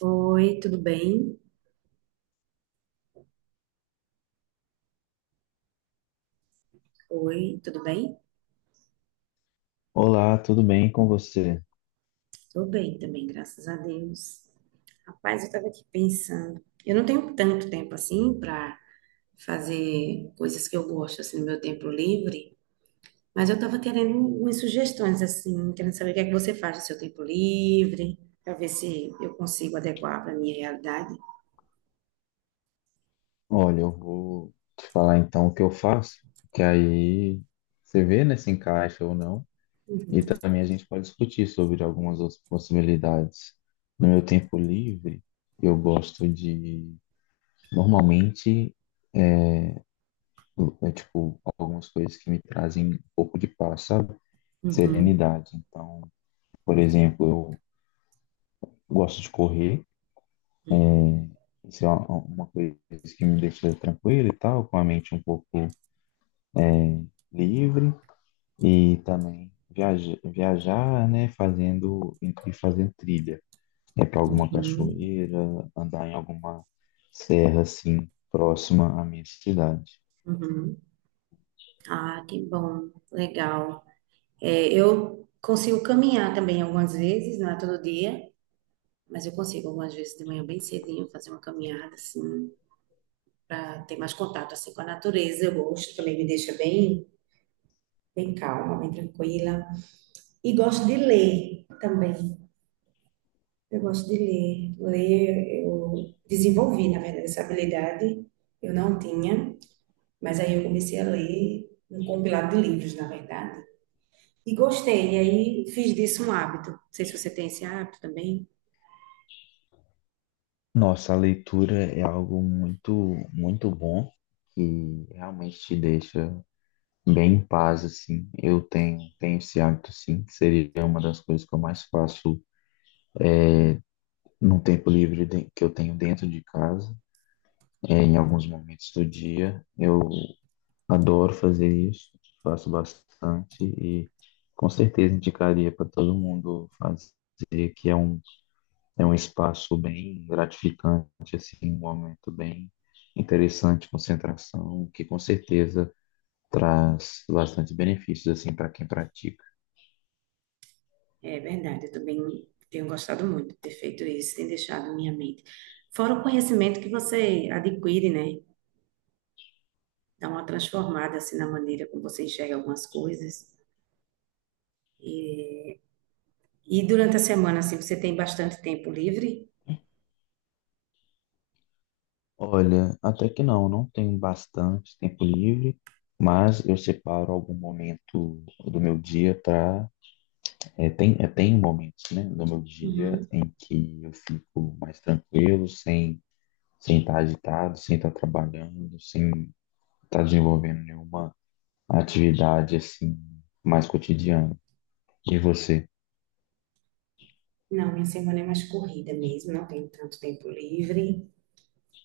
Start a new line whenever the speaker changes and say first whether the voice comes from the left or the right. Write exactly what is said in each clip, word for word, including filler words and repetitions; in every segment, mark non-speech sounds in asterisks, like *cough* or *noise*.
right: Oi, tudo bem? Oi, tudo bem?
left: Olá, tudo bem com você?
right: Tô bem também, graças a Deus. Rapaz, eu tava aqui pensando. Eu não tenho tanto tempo assim para fazer coisas que eu gosto assim no meu tempo livre, mas eu tava querendo umas sugestões assim, querendo saber o que é que você faz no seu tempo livre, para ver se eu consigo adequar para minha realidade.
left: Olha, eu vou te falar então o que eu faço, que aí você vê, né, se encaixa ou não, e também a gente pode discutir sobre algumas outras possibilidades. No meu tempo livre, eu gosto de, normalmente, é é, tipo, algumas coisas que me trazem um pouco de paz, sabe?
right: Uhum,
left: Serenidade. Então, por exemplo, eu gosto de correr, isso é uma uma coisa que me deixa tranquilo e tal, com a mente um pouco livre. E também viaja, viajar, né, fazendo e fazendo trilha. É para alguma
right: uhum,
left: cachoeira, andar em alguma serra assim próxima à minha cidade.
right: uhum. Ah, que bom, legal. É, eu consigo caminhar também algumas vezes, não é todo dia. Mas eu consigo algumas vezes de manhã bem cedinho fazer uma caminhada assim para ter mais contato assim com a natureza. Eu gosto, também me deixa bem, bem calma, bem tranquila. E gosto de ler também. Eu gosto de ler. Ler eu desenvolvi, na verdade, essa habilidade. Eu não tinha, mas aí eu comecei a ler um compilado de livros, na verdade. E gostei, e aí fiz disso um hábito. Não sei se você tem esse hábito também.
left: Nossa, a leitura é algo muito, muito bom que realmente te deixa bem em paz assim. Eu tenho, tenho esse hábito sim, que seria uma das coisas que eu mais faço no tempo livre de- que eu tenho dentro de casa. É, em alguns momentos do dia, eu adoro fazer isso, faço bastante e com certeza indicaria para todo mundo fazer, que é um, é um espaço bem gratificante, assim, um momento bem interessante, de concentração, que com certeza traz bastante benefícios assim para quem pratica.
right: É verdade, eu também tenho gostado muito de ter feito isso, tem deixado minha mente. Fora o conhecimento que você adquire, né? Dá uma transformada assim na maneira como você enxerga algumas coisas. E, e durante a semana, assim, você tem bastante tempo livre?
left: Olha, até que não, não tenho bastante tempo livre, mas eu separo algum momento do meu dia para é, tem, eu tenho momentos, né, no meu dia
right: Uhum.
left: em que eu fico mais tranquilo, sem sem estar agitado, sem estar trabalhando, sem estar desenvolvendo nenhuma atividade assim mais cotidiana. E você?
right: Não, minha semana é mais corrida mesmo, não tenho tanto tempo livre.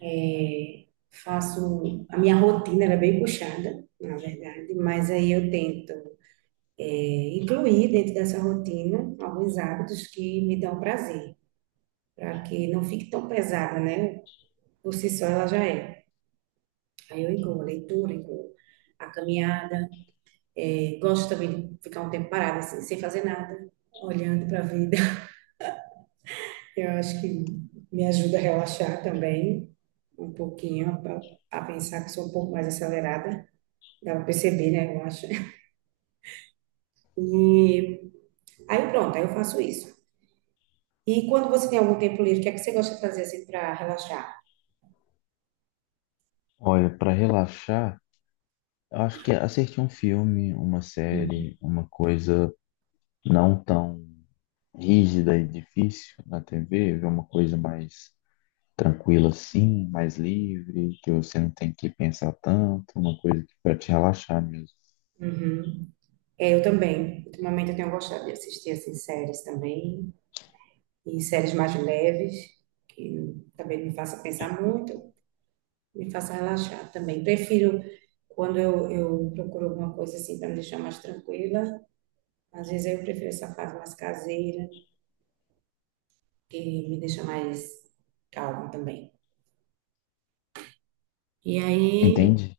right: É, faço, a minha rotina era bem puxada, na verdade, mas aí eu tento. é, Incluir dentro dessa rotina alguns hábitos que me dão prazer, para que não fique tão pesada, né? Por si só ela já é. Aí eu incluo a leitura, incluo a caminhada, é, gosto também de ficar um tempo parada, assim, sem fazer nada, olhando para a vida. *laughs* Eu acho que me ajuda a relaxar também um pouquinho, pra- a pensar que sou um pouco mais acelerada, dá para perceber, né? Eu acho. *laughs* E aí pronto, aí eu faço isso. E quando você tem algum tempo livre, o que é que você gosta de fazer assim para relaxar?
left: Olha, para relaxar, eu acho que assistir um filme, uma série, uma coisa não tão rígida e difícil na T V, ver uma coisa mais tranquilo assim, mais livre, que você não tem que pensar tanto, uma coisa que para te relaxar mesmo.
right: Uhum. É, eu também. Ultimamente eu tenho gostado de assistir assim séries também, e séries mais leves, que também não me faça pensar muito, me faça relaxar também. Prefiro quando eu, eu procuro alguma coisa assim para me deixar mais tranquila, às vezes eu prefiro essa fase mais caseira, que me deixa mais calma também. E aí
left: Entende?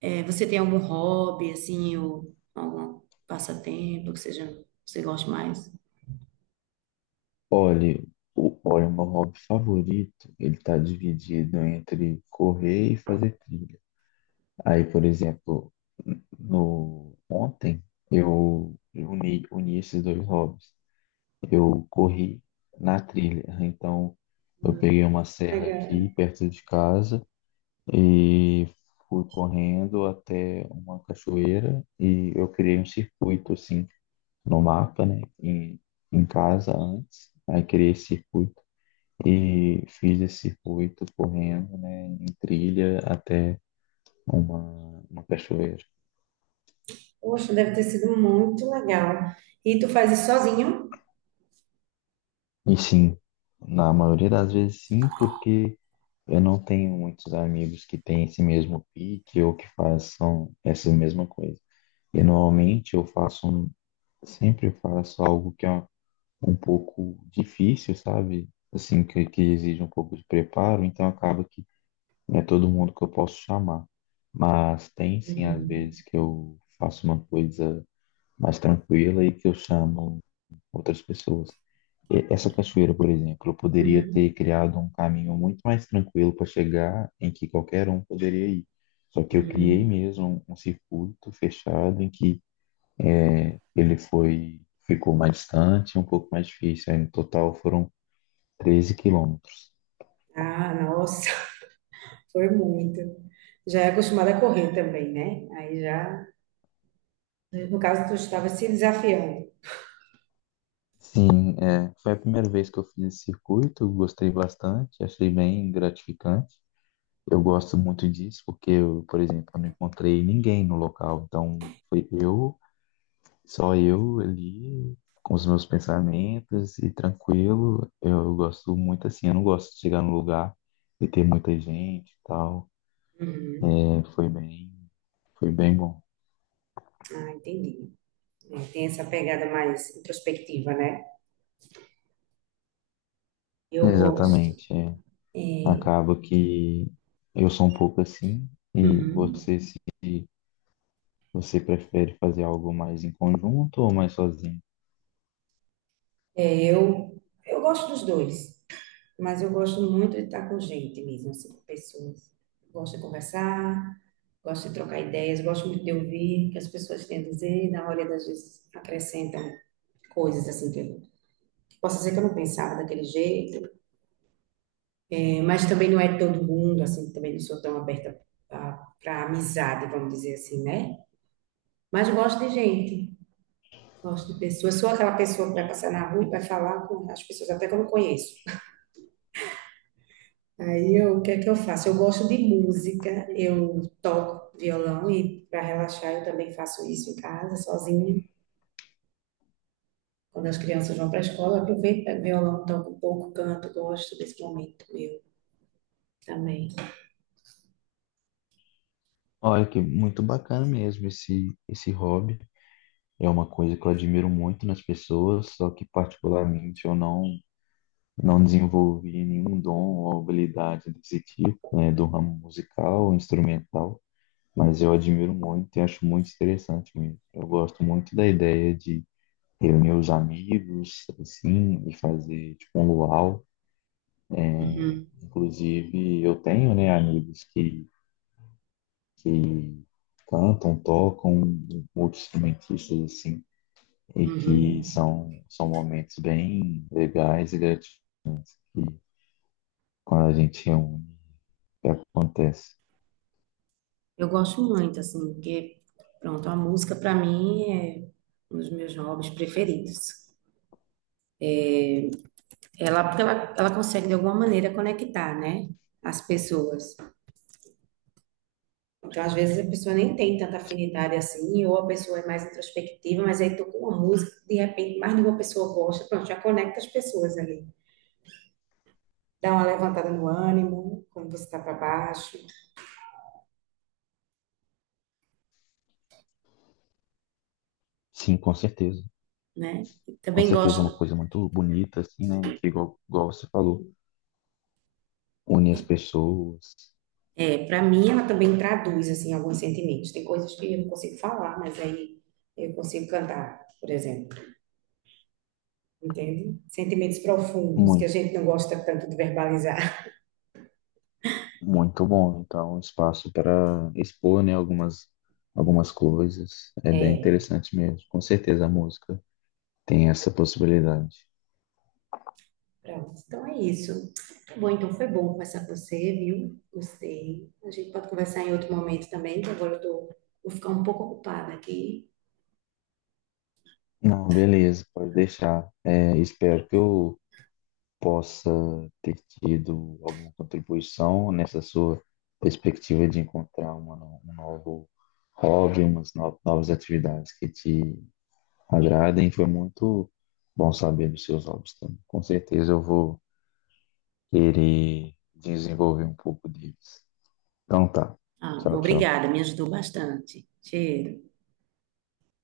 right: é, você tem algum hobby, assim, ou algum passatempo que seja, você goste mais?
left: Olha, o, olha, o meu hobby favorito, ele tá dividido entre correr e fazer trilha. Aí, por exemplo, no ontem eu eu uni, uni esses dois hobbies. Eu corri na trilha, então eu peguei uma serra
right: Legal.
left: aqui perto de casa e fui correndo até uma cachoeira e eu criei um circuito, assim, no mapa, né? Em, em casa antes. Aí criei esse circuito e fiz esse circuito correndo, né? Em trilha até uma, uma cachoeira.
right: Poxa, deve ter sido muito legal. E tu faz isso sozinho?
left: E sim, na maioria das vezes sim, porque eu não tenho muitos amigos que têm esse mesmo pique ou que façam essa mesma coisa. E normalmente eu faço um, sempre faço algo que é um um pouco difícil, sabe? Assim, que, que exige um pouco de preparo, então acaba que não é todo mundo que eu posso chamar. Mas tem sim, às
right: Uhum,
left: vezes, que eu faço uma coisa mais tranquila e que eu chamo outras pessoas. E essa cachoeira, por exemplo, eu poderia
right: uhum,
left: ter criado um caminho muito mais tranquilo para chegar em que qualquer um poderia ir. Só que eu criei
right: uhum.
left: mesmo um um circuito fechado em que ele foi, ficou mais distante, um pouco mais difícil. Aí, no total foram treze quilômetros.
right: Ah, nossa, *laughs* foi muito. Já é acostumada a correr também, né? Aí já, no caso, tu estava se desafiando.
left: Sim, é, foi a primeira vez que eu fiz esse circuito, gostei bastante, achei bem gratificante. Eu gosto muito disso porque, eu, por exemplo, eu não encontrei ninguém no local, então foi eu, só eu ali, com os meus pensamentos e tranquilo. Eu gosto muito assim, eu não gosto de chegar no lugar e ter muita gente e tal.
right: Uhum.
left: É, foi bem, foi bem bom.
right: Ah, entendi. É, tem essa pegada mais introspectiva, né? Eu gosto.
left: Exatamente. É.
right: É,
left: Acaba que eu sou um pouco assim, e
right: uhum.
left: você se você prefere fazer algo mais em conjunto ou mais sozinho?
right: Eu, eu gosto dos dois, mas eu gosto muito de estar com gente mesmo, assim, com pessoas. Gosto de conversar, gosto de trocar ideias, gosto muito de ouvir o que as pessoas têm a dizer, e na hora das vezes acrescentam coisas assim que eu posso dizer que eu não pensava daquele jeito, eh, mas também não é todo mundo, assim, também não sou tão aberta para amizade, vamos dizer assim, né? Mas gosto de gente, gosto de pessoas, sou aquela pessoa que vai passar na rua e vai falar com as pessoas até que eu não conheço. Aí eu, o que é que eu faço? Eu gosto de música, eu toco violão e para relaxar eu também faço isso em casa, sozinha. Quando as crianças vão para a escola, eu aproveito, pego violão, toco um pouco, canto, gosto desse momento meu também.
left: Olha que muito bacana mesmo esse esse hobby. É uma coisa que eu admiro muito nas pessoas, só que particularmente eu não não desenvolvi nenhum dom ou habilidade desse tipo, né, do ramo musical ou instrumental, mas eu admiro muito e acho muito interessante mesmo. Eu gosto muito da ideia de reunir os amigos, assim, e fazer tipo um luau.
right: Uhum,
left: Inclusive, eu tenho, né, amigos que, que cantam, tocam, multi-instrumentistas, assim, e que
right: uhum.
left: são, são momentos bem legais e gratificantes quando a gente reúne, que acontece.
right: Eu gosto muito, assim, porque, pronto, a música para mim é um dos meus hobbies preferidos. Ela, porque ela, ela consegue, de alguma maneira, conectar, né, as pessoas. Então, às vezes a pessoa nem tem tanta afinidade assim, ou a pessoa é mais introspectiva, mas aí toca uma música, que, de repente mais de uma pessoa gosta, pronto, já conecta as pessoas ali. Dá uma levantada no ânimo, quando você está para baixo,
left: Sim, com certeza.
right: né?
left: Com
right: Também
left: certeza é uma
right: gosto,
left: coisa muito bonita, assim, né, que igual, igual você falou, une as pessoas,
right: é, para mim ela também traduz assim alguns sentimentos. Tem coisas que eu não consigo falar, mas aí eu consigo cantar, por exemplo. Entende? Sentimentos profundos que a
left: muito.
right: gente não gosta tanto de verbalizar.
left: Muito bom, então, um espaço para expor, né, algumas, algumas coisas. É bem
right: É.
left: interessante mesmo. Com certeza a música tem essa possibilidade.
right: Pronto, então é isso. Muito bom, então foi bom conversar com você, viu? Gostei. A gente pode conversar em outro momento também, que agora eu tô, vou ficar um pouco ocupada aqui.
left: Não, beleza, pode deixar. É, espero que eu possa ter tido alguma contribuição nessa sua perspectiva de encontrar uma, no- um novo hobby, umas no- novas atividades que te agradem. Foi muito bom saber dos seus hobbies também. Com certeza eu vou querer desenvolver um pouco deles. Então tá.
right: Ah,
left: Tchau, tchau.
right: obrigada, me ajudou bastante. Cheiro.